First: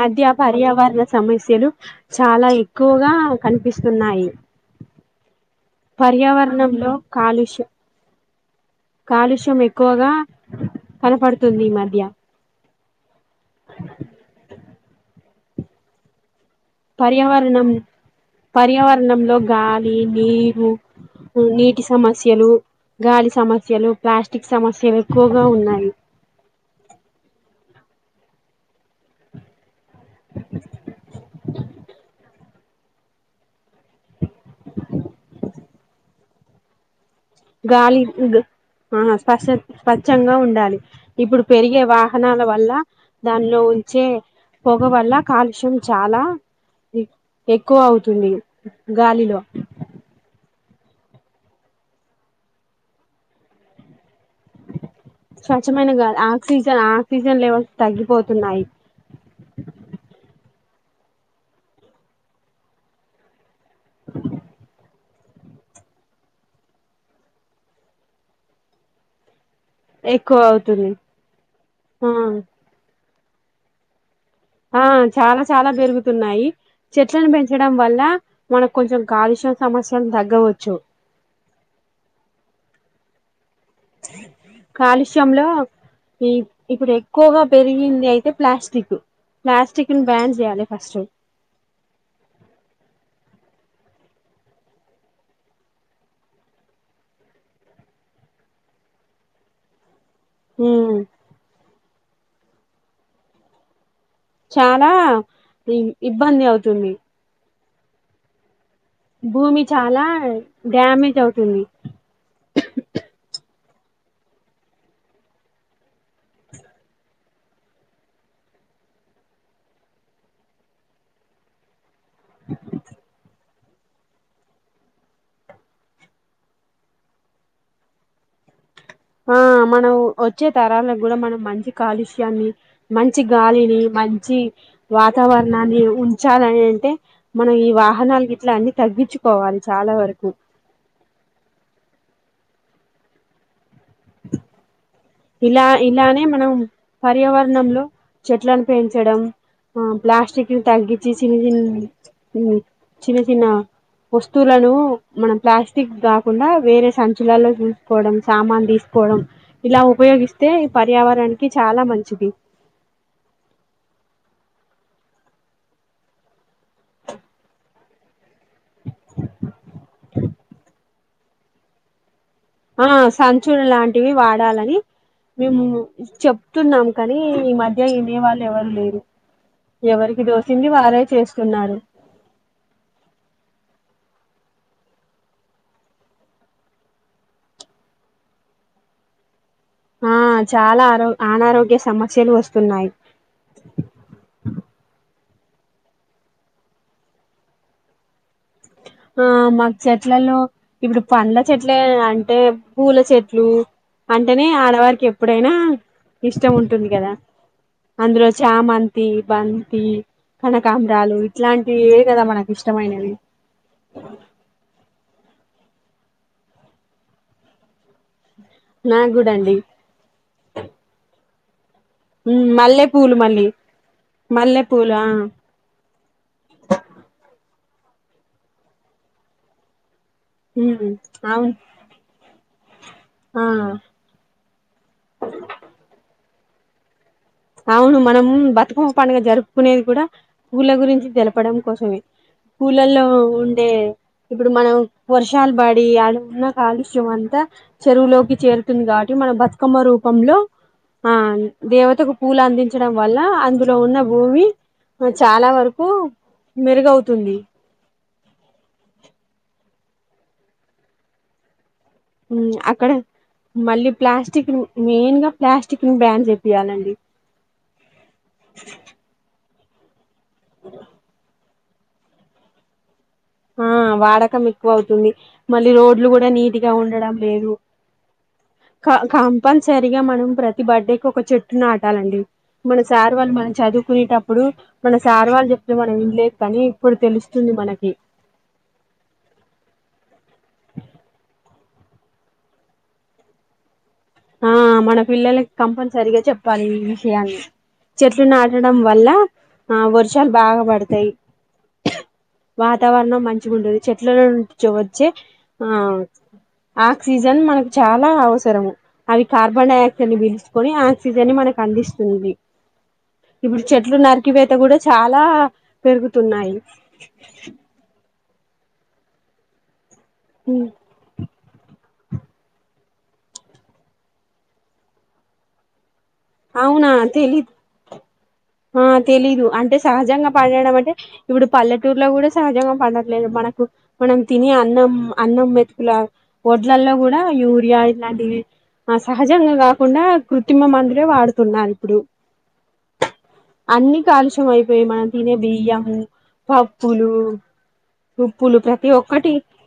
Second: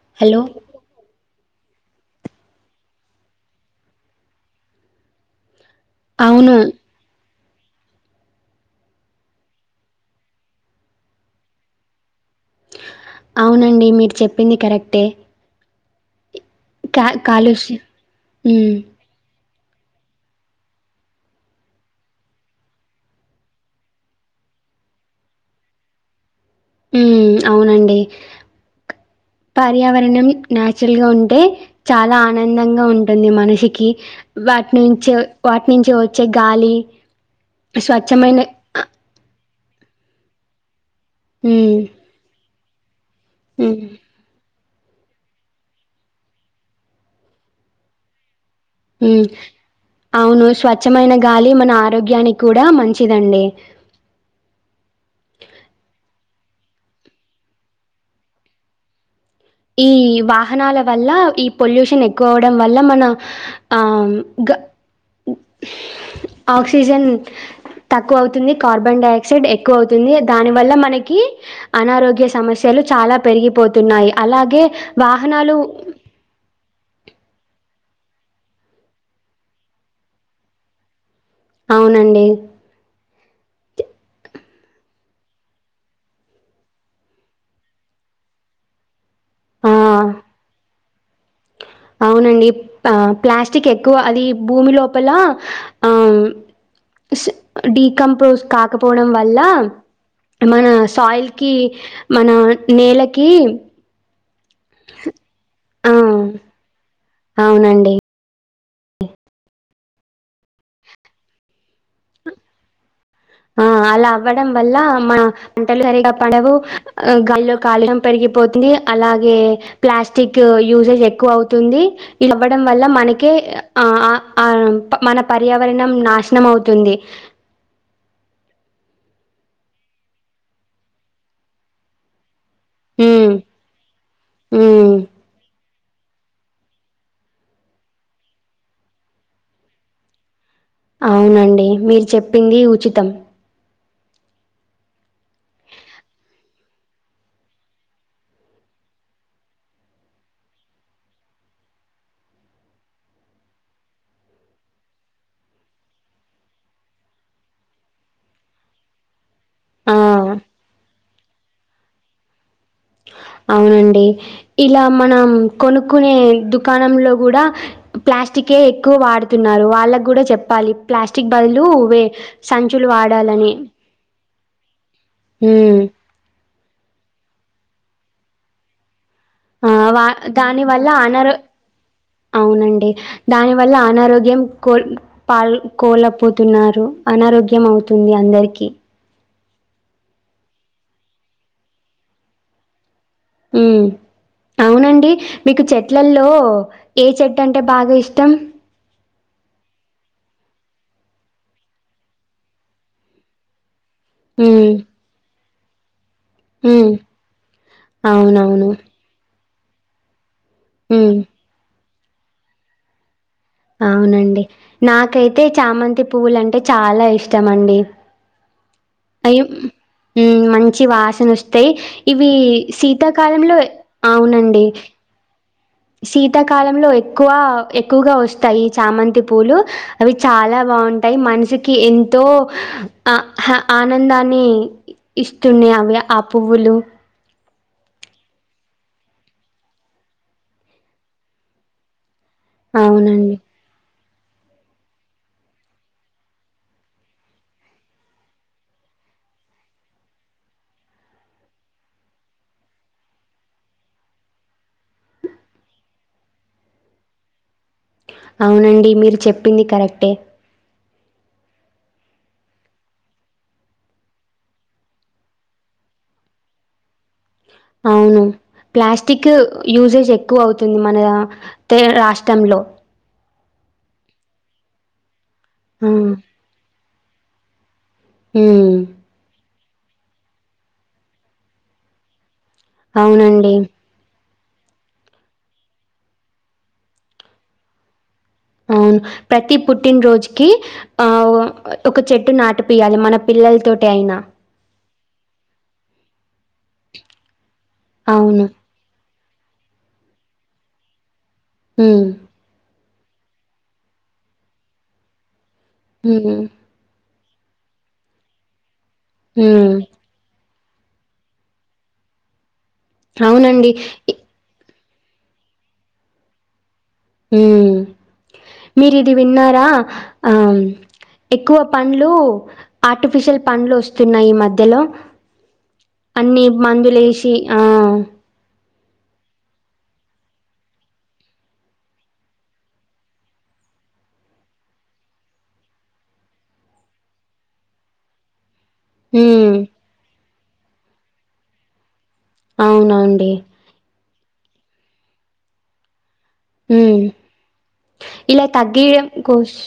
అ hello అధ్యాప అర్యావారన్న సమేశ స్యలు చాలా ఎక్కువగా కనిపిస్తున్నాయి అవును పర్యావరణంలో కాలుష్యం కాలుష్యం ఎక్కువగా కనపడుతుంది ఈ మధ్య అవునండి మీరు చెప్పింది కరెక్టే కా పర్యావరణం కాలుష్య హ్మ్ పర్యావరణం లో గాలి నీరు నీటి సమస్యలు గాలి సమస్యలు ప్లాస్టిక్ సమస్యలు ఎక్కువగా ఉన్నాయి. ఊ అవునండి కా పర్యావరణం నాచురల్ గా ఉంటే చాలా ఆనందంగా ఉంటుంది మనిషికి వాటి నుంచి వాటి నుంచి వచ్చే గాలి గాలి స్వచ్ఛమైన ఆ [unintelligible] స్వచ్చ్చంగా ఉండాలి ఇప్పుడు హ్మ్ పెరిగే వాహనాల వల్ల లా దానిలో హ్మ్ ఉంచే పొగ వల్ల కాలుష్యం చాలా ఎక్ ఎక్కువ అవుతుంది. ఉ గాలిలో అవును స్వాత్ స్వచ్చమైన గాలి మన ఆరోగ్యానికి కూడా మంచిదండి. స్వచ్ఛమైన గాల ఆక్సిజన్ ఆక్సిజన్ లెవెల్స్ తగ్గిపోతున్నాయి. ఈ వాహనాల వల్ల ఈ పొల్యూషన్ ఎక్కువ అవ్వడం వల్ల మన ఆ గ ఆక్సిజన్ తక్కువ అవుతుంది కార్బన్ డై ఆక్సైడ్ ఎక్ ఎక్కువ అవుతుంది ఎక్కువ దాని వల్ల అవుతుంది మనకి ఆ అనారోగ్య సమస్యలు చాలా పెరిగిపోతున్నాయి అలాగే ఆ చాలా వాహనాలు చాలా పెరుగుతున్నాయి చెట్లను పెంచడం వల్ల మనకు కొంచెం గాలుష్యం సమస్యలు తగ్గవచ్చు. అవునండి కాలుష్యంలో ఈ ఇప్పుడు ఎక్కువగా పెరిగింది అయితే ప్లాస్టికు ఆ ప్లాస్టిక్ ని బ్యాన్ చేయాలే ఫస్టు అవునండి ఆ ప్లాస్టిక్ ఎక్కువ అది భూమి లోపల ఆ డీకంపోజ్ కాకపోవడం వల్ల మన ఉమ్ సాయిల్ కి మన నేలకి చాలా ఇ ఆ ఇబ్బంది అవుతుంది అవునండి భూమి చాలా డ్యామేజ్ అవుతుంది ఆ అలా అవ్వడం వల్ల మన పంటలు సరిగా పడవు గలో కాలుం పెరిగిపోతుంది అలాగే ప్లాస్టిక్ యూసేజ్ ఎక్కువ అవుతుంది ఇవ్వడం వల్ల మనకే ఆ ఆ ఆ మన పర్యావరణం నాశనం అవుతుంది ఆ మనం వచ్చే తరాలకు కూడా మనం మంచి కాలుష్యాన్ని మంచి ఉమ్ గాలిని మంచి ఉమ్ వాతావరణాన్ని ఉంచాలని అంటే మనం ఈ వాహనాలు ఇట్లా అన్ని తగ్గించుకోవాలి చాలా వరకు అవునండి మీరు చెప్పింది ఉచితం ఇలా ఇలానే మనం పర్యావరణంలో చెట్లను పెంచడం ఆ ప్లాస్టిక్ తగ్గించి చిన్న చిన్న చిన్న చిన్న వస్తువులను మనం ప్లాస్టిక్ కాకుండా వేరే సంచలాల్లో చూసుకోవడం సామాన్ తీసుకోవడం ఇలా ఆ ఉపయోగిస్తే ఈ పర్యావరణనికి చాలా మంచిది. అవునండి ఇలా మనం కొనుక్కునే దుకాణంలో కూడా ప్లాస్టిక్ఎక్కువ వాడుతున్నారు వాళ్ళకు కూడా చెప్పాలి ప్లాస్టిక్ బదులు వే ఆ సంచులు వాడాలని సంచుల లాంటివి వాడాలని మేము ఉమ్ చెప్. చున్నాం కానీ ఈ మధ్య వినేవాళ్ళు ఎవరు లేరు. ఆ వా ఎవరికి అ దాని దోచింది వల్ల వారే అనరొ చేస్తున్నారు అవునండి దాని వల్ల అ. అనారోగ్యం కోల్ పాల్ కోలపోతున్నారు అనారోగ్యం అవుతుంది అందరికి ఆ చాలా ఆరో అనారోగ్య సమస్యలు వొస్తున్నాయి. ఉమ్ అవునండి. మీకు చెట్లల్లో ఓ ఏ చెట్టు అంటే బాగా ఇష్టం. ఆ మాకు చెట్లలో ఇప్పుడు పండ్ల చెట్లే అంటే పూల చెట్లు. అంటేనే ఉమ్ ఆడవారికి ఎప్పుడైనా. ఉ. ఇష్టం ఉమ్ ముంటుంది గదా అందులో అవునవును చామంతి బంత్. ఈ. ఉమ్ కనకాంబ్రాలు ఇట్లాంటియే కదా మన ఇష్టమైనది. అవునండి నాకై. అయితే చామంతి పువ్వులు అంటే చాలా ఇష్టమండి. నాకు కూడా అయ్యో అండి ఉమ్ మంచి వాసను ఓస్. తేయి ఇవి మల్లె పూలు మళ్ళీ శీతాకాలంలో ఎ మల్లె అవునండి పూలు ఆ శీతాకాలంలో ఎక్కువా. ఎక్కువగా వస్తాయి చామంతి పూలు అవి చాలా ఉమ్, బాగుంటాయి అవును మనిషికి ఎంతో. ఆ హ్య ఆనందాన్ని ఇస్తున్యా అవ్య కాక్ పువ్వులు అవును మనం బతుకమ్మ పండుగ జరుపుకునేది కూడా పూల గురించి తెలపడం కోసమే పూలల్లో అవునండి ఉండే ఇప్పుడు మనం వర్షాలు పడి యాడున్న కాలుష్యం అంతా చెరువులోకి చేరుతుంది కాబట్టి మనమ్ బతుకమ్మ రూపంలో ఆ దేవతకు పూలు అందించడం వల్ల అందులో ఉన్న భూమి చాలా వరకు మెరుగవుతుంది. అవునండి మీరు చెప్పింది కరెక్టే ఉ అక్కడ మళ్ళీ ప్లాస్టిక్ మెయిన్ గా ప్లాస్టిక్ ని బ్యాండ్ చేపియాలండి. అవును ప్లాస్టికు లుసే చెయ్ క్కువ అవుతుంది మన తే రాష్ట్రంలో ఆ వాడకం ఎక్కువ అవుతుంది. మళ్ళీ ఆ రోడ్లు కూడా నీట్ గా ఉం డం లేదు ఉమ్ కా కామ్ తప్పనిసరిగా మనం ప్రతి బర్త్డేకి ఒక చెట్టు నాటాలండి. మనసు సార్ వాల్ మనం అవునండి చదువుకునేటప్ ఇప్పుడు మన సార్ వాళ్ళు చెప్తే మనం ఇంలేదు కానీ ఇప్పుడు తెలుస్తుంది మనకి అవును ప్రతి పుట్టినరోజుకి ఆ ఒక చెట్టు నాటిపియాలి మన పిల్లలతో చైనా పిల్లకి కంపల్సరిగా చెప్ప ప్పాలి ఈ విషయాలు చెట్లు అవును నాటడం వల్ల ఆ వర్షాలు బాగా పడతాయి ఉమ్ వాతావరణం మంచిగ ఉంటది చెట్లలలోంచి వచ్చే హ్మ్ ఆ సీజన్ మనకు చాలా అవసరము అవి కార్బన్ హ్మ్. డైయాక్సైడ్ ని పీల్ కొని ఆక్సిజన్ మనకు అందిస్తుంది ఇప్పుడు అవునండి. చెట్లు ఇ నరికిపోత కూడా చాలా పెరుగుతున్నాయి హ్మ్. మీరిది విన్నారా ఆహ్, ఉమ్ ఎక్కువ పండ్లు ఆర్టిఫిషియల్ పండ్లు వస్తున్నాయి ఈ మధ్యలో అన్ని అవునా మందులు వేసి తెలీదు ఆ ఆ తెలీదు అంటే సహజంగా పండడం అంటే ఇప్పుడు పల్లెటూరులో కూడా సహజంగా పండట్లేదు మనకు మనం తినే అన్నం అన్నం మెతుకుల ఒఓడ్లల్లో కూడా యూరియా ఇట్లాంటివి ఆ హ్మ్. సహజంగా కదా కొడా కృత్రిమ మ ఇ వాడుతున్నారు ఇప్పుడు అవునండి అన్ని కాలుష్యం అయిపోయి మనం తినేవి బ హ్మ్. పప్పులు ఇలా ఉప్పులు ప్రతి తగ్గీయడం ఒక్కటి కోష్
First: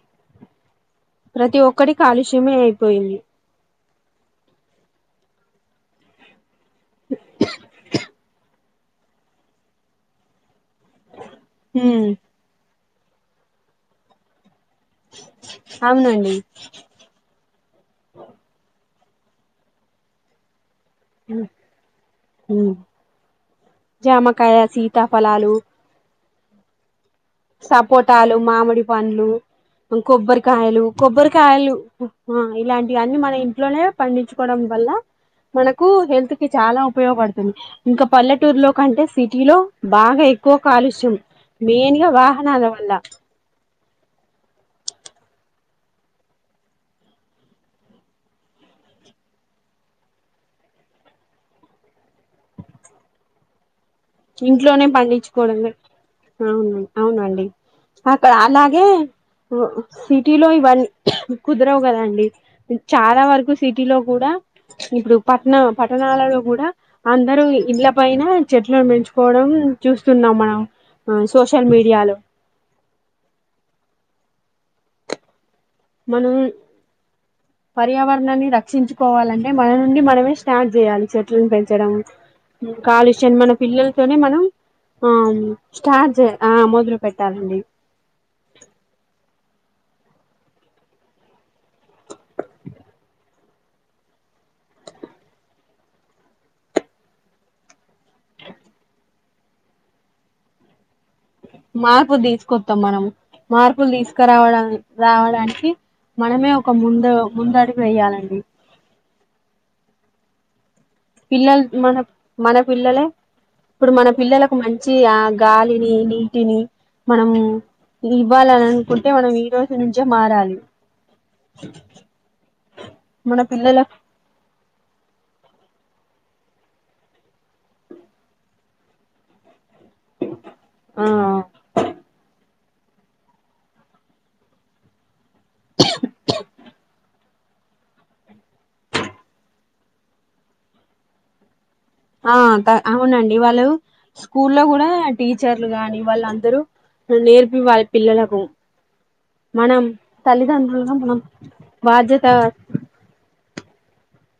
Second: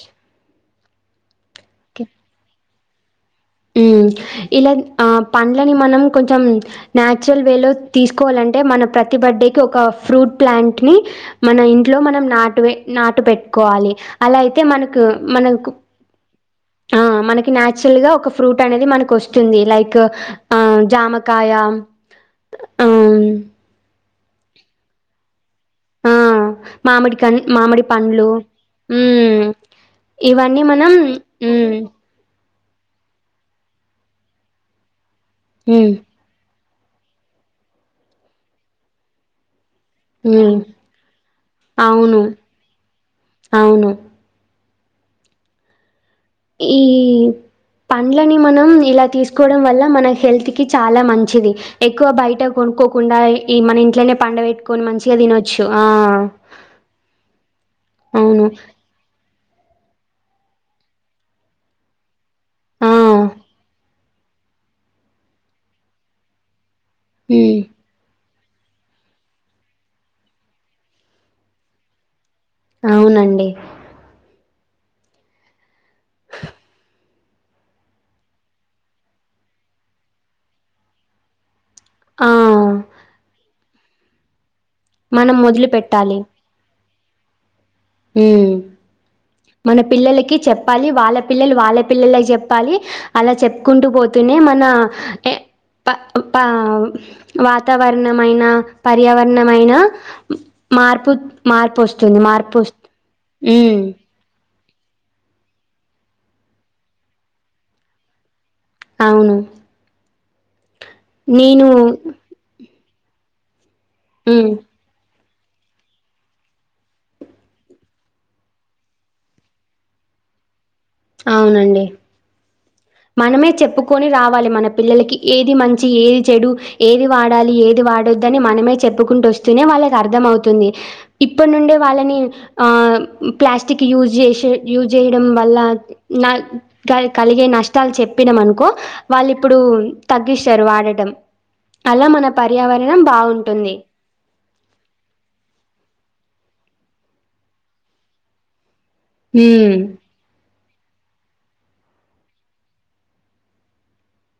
ప్రతి ఒక్కటి కాలుష్యమే అయిపోయింది ఉమ్ ఇలా ఆ పండ్లని మనం కొంచెం నాచురల్ వే లో తీసుకోవాలంటే మన ప్రతి బర్డే కి ఒక ఫ్రూట్ ప్లాంట్ నీ ఒకటిని మన ఇంట్లో హ్మ్. మనం నాటువే నాటు పెట్టుకోవాలి అలా పెట్టు అయితే మనకు మనక్ అవునండి ఆ మన నాచురల్ గా ఒక ఫ్రూట్ అనేది మనకు వస్తుంది లైక్ ఆ జామకాయా జమకాయ సీతాఫలాలు ఉమ్ మామిడి కన్ మామిడి పండ్లు సపోటాలు మామిడి పండ్లు ఉమ్ ఇవన్నీ కొబ్బరికాయలు మనం కొబ్బరికాయలు ఉమ్ ఇలాంటివన్ని మన ఇంట్లోనే పండించుకోవడం వల్ల మనకు ఉమ్ హెల్త్కి చాలా ఉపయోగపడుతుంది ఇంకా పల్లెటూరు లో కంటే సిటీలో బాగా ఎక్కువ ఉమ్ కా కాలుష్యం మెయిన్ గా అవును వాహనాల వల్ల అవును ఈ పండ్లని మనం ఇలా తీసుకోవడం వల్ల మన హెల్త్ కి చాలా మంచిది ఎక్కువ బయట కొనుక్కోకుండా ఈ మన ఇంట్లోనే పండబెట్టుకొని ఇంట్లోనే మంచిగా పండించుకోవడం తినొచ్చు ఆ అవును అవునండి అక్కడ అవును అలాగే సిటీలో ఇవన్నీ కుదరవు కదండి ఆ చాలా వరకు సిటీలో కూడా ఇప్పుడు పట్టణ పట్టణాలలో కూడా అందరు ఉమ్ ఇళ్ల పైన చెట్లలను మంచి కోవడం చూస్తున్నాం మనం సోషల్ మీడియాలో అవునండి మనం పర్యావరణాన్ని రక్షించుకోవాలంటే మన నుండి మనమే స్టార్ట్ చేయాలి చెట్లను పెంచ డం ఆ కాలుష్యం మనం పిల్లలతోనే మనం ఆ మనం మొదలు స్టార్జే ఆ మొద పెట్టాలండి హుమ్ మన పిల్లలకి చెప్పాలి వాళ్ళ పిల్లలు వాళ్ళ పిల్లలకి చెప్పాలి అలా చెప్పుకుంటూ పోతూనే మన వాతావరణమైన పర్యావరణమైన మార్పు మార్పు మార్పొస్తుంది తీసుకొస్తాం మార్పొస్తుంది మనం మార్పులు తీస్కరావడానికి రావడానికి మనమే ఒక ముందు ముందడుగు వేయాలండి అవును పిల్లలు నేను మన మన పిల్లలే ఇప్పుడు మన ఉమ్ పిల్లలకు మంచి ఆ గాలిని నీటిని మనం ఇది ఇవ్వాలని అనుకుంటే మనం ఈ రోజు నుంచే మారాలి అవునండి మన మనమే పిల్లలకు చెప్పుకొని రావాలి మన పిల్లలకి ఏది మంచి ఏది చెడు ఏది వాడాలి ఏది వాడొద్దని మనమే చెప్పుకుంటూ వస్తూనే వాళ్ళ కి అర్థమవుతుంది ఆ ఇప్పటి నుండే వాళ్ళని ఆ ప్లాస్టిక్ యూస్ జేసే యూజ్ చేయడం వల్ల నా కలిగే న కష్టాలు చెప్పినాం అనుకో వాళ్ళు ఇప్పుడు తగ్గిస్తారు వాడటం అలా మన ఆ పర్యావరణం అవునండి వాళ్ళు బాగుంటుంది స్కూల్లో కూడా టీచర్లు గాని వాళ్లందరూ నేర్పి వాళ్ళ పిల్లలకు హ్మ్ మనం తల్లిదం బాధ్యత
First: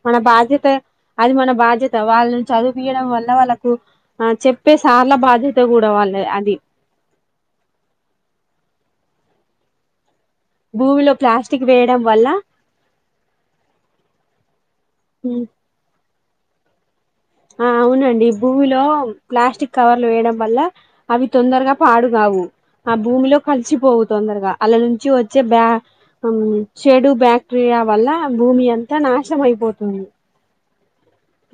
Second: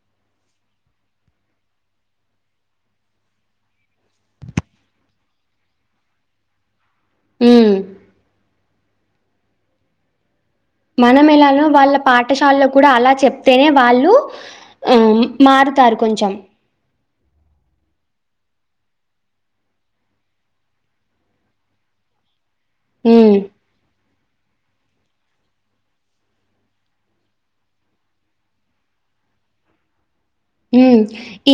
మన బాధ్యత అది మన బాధ్యత వాళ్ళని చదుపియడం వల్ల వాళ్ళకు ఆ చెప్పే సార్ల బాధ్యత కూడా వాళ్ళ అది హూమ్ భూమిలో మనం ఎలానో ప్లాస్టిక్ వాళ్ళ వేయడం వల్ల పాఠశాలలో కూడా అలా చెప్తేనే వాళ్ళు ఆ మారుతారు కొంచెం ఆ అవునండి భూమిలో ప్లాస్టిక్ కవర్లు వేయడం వల్ల అవి తొందరగా పాడుగావు ఆ భూమిలో హ్మ్ కలిసిపోవు తొందరగా ఆళ్ల నుంచి వచ్చే బ్యా చెడు బ్యాక్టీరియా వల్ల భూమి అంతా నాశనమయిపోతుంది ఊమ్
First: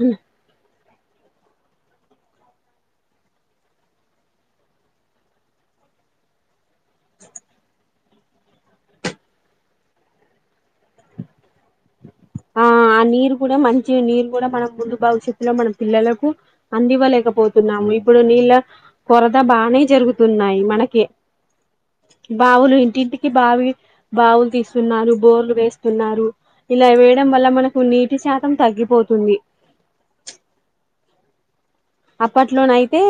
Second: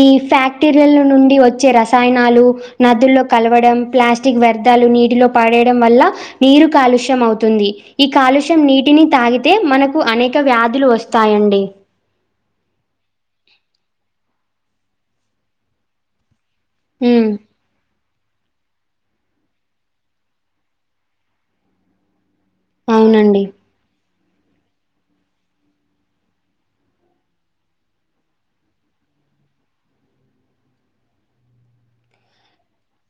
ఈ ఫ్యాక్టరీ ల నుండి వచ్చే రసాయనాలు నదుల్లో కలవడం ప్లాస్టిక్ వ్యర్థాలు నీటిలో పడేడం వల్ల నీరు కాలుష్యం అవుతుంది ఈ కాలుష్యం నీటిని తాగితే మనకు అనేక వ్యాధులు వస్తాయండి ఆ ఆ నీరు కూడా మంచి నీరు కూడా మన ముందు భవిష్యత్తులో మన పిల్లలకు హ్మ్. అందివ్వలేకపోతున్నాము ఇప్పుడు నీళ్ళ కొరద బానే జరుగుతున్నాయి మనకి బావులు ఇంటింటికి అవునండి. బావి బావులు తీస్తున్నారు బోర్లు వేస్తున్నారు ఇలా డం వల్ల మనకు నీటి శాతం తగ్గిపోతుంది అప్పట్లోనైతే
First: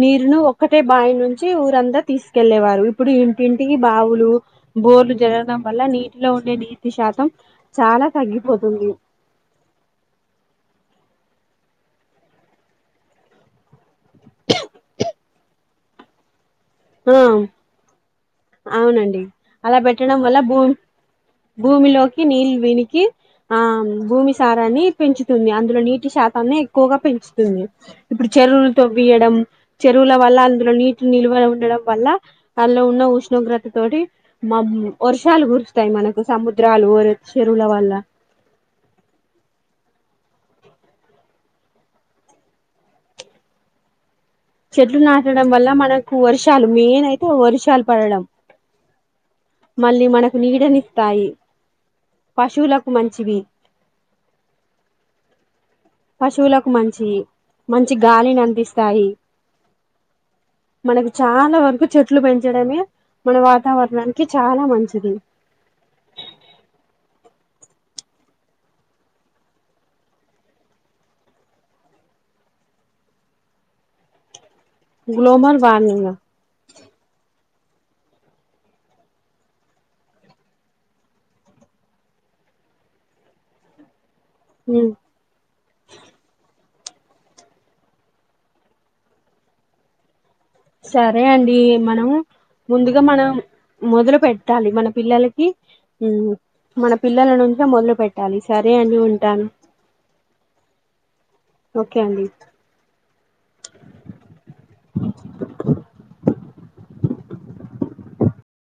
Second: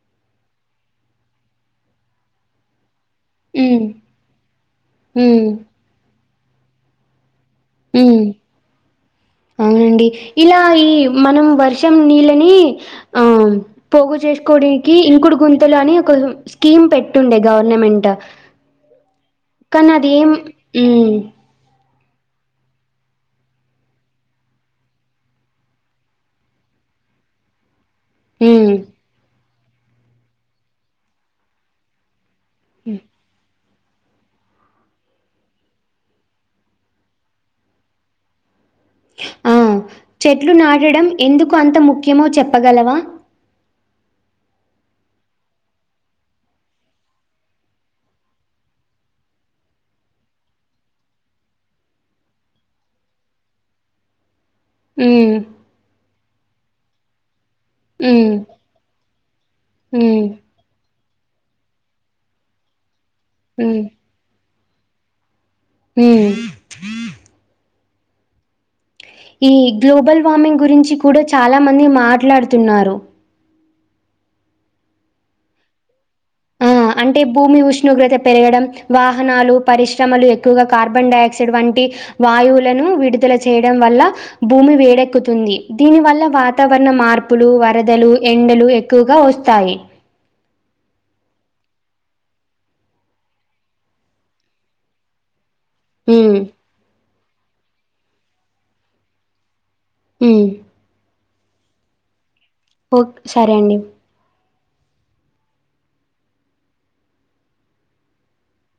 నీరును ఒక్కటే బావి నుంచి ఊరంతా తీసుకెలేవారు ఇప్పుడు ఇంటింటికి హ్మ్. బావులు బోర్లు హ్మ్. జరగడం వల్ల నీ లో ఉండే నీటి శాతం ఉ చాలా తగ్గిపోతుంది అవునండి ఇలా ఈ మనం వర్షం నీళ్ళని ఆ పోగు చేసుకోనికి ఇంకుడు గుంతలు అని ఒక స్కీమ్ ఆ పెట్టుండే గవర్నమెంట్ అవునండి అలా కానీ అది పెట్టడం ఏం నీళ్ళ వినికి ఆ భూమి సారాన్ని పెంచుతుంది అందులో నీటి శాతాన్ని ఎక్కువగా పెంచుతుంది ఇప్పుడు హ్మ్. చెరువులతో వీయడం చెరువుల వల్ల అందులో నీటి నిల్వ ఉండడం వల్ల అలా ఉన్న ఉష్ణగ తోటి మ వర్షాలు కురుస్తాయి మనకు సముద్రాలు చెరువుల వల్ల ఆ! చెట్లు నాటడం ఎందుకు అంత ముఖ్యమో చెప్పగలవా చెట్లు నాటడం వల్ల మనకు వర్షాలు మెయిన్ అయితే వర్షాలు పడడం మళ్ళీ మనకు నీడనిస్తాయి పశువులకు మంచివి మ్ పశువులకు మంచియి మంచి గాలిని అందిస్ శయి మ్ మనకి చాలా వరకు చెట్లు పెంచడమే మన వాతావరణానికి చాలా మంచిది మ్ ఈ గ్లోబల్ వార్మింగ్ గురించి కూడా చాలా మంది మాట్లాడుతున్నారు గ్లోబల్ వార్మింగ్ ఆ అంటే భూమి ఉష్ణోగ్రత పెరగడం వాహనాలు పరిశ్రమలు ఎక్కువగా కార్బన్ డైఆక్సైడ్ వంటి వాయువులను విడుదల చేయడం వల్ల భూమి ఉమ్ వేడెక్కుతుంది దీని వల్ల వాత వాతావరణ మార్పులు వరదలు ఎండలు ఎక్కువగా వస్తాయి సరే అండి మనం ముందుగా మనం మొదలు పెట్టాలి మన పిల్లలకి మ్ హ్మ్. మన పిల్లల నుంచి మొదలు పెట్టాలి సరే అండి ఉంటాను మ్ ఓకే అండి సరే అండి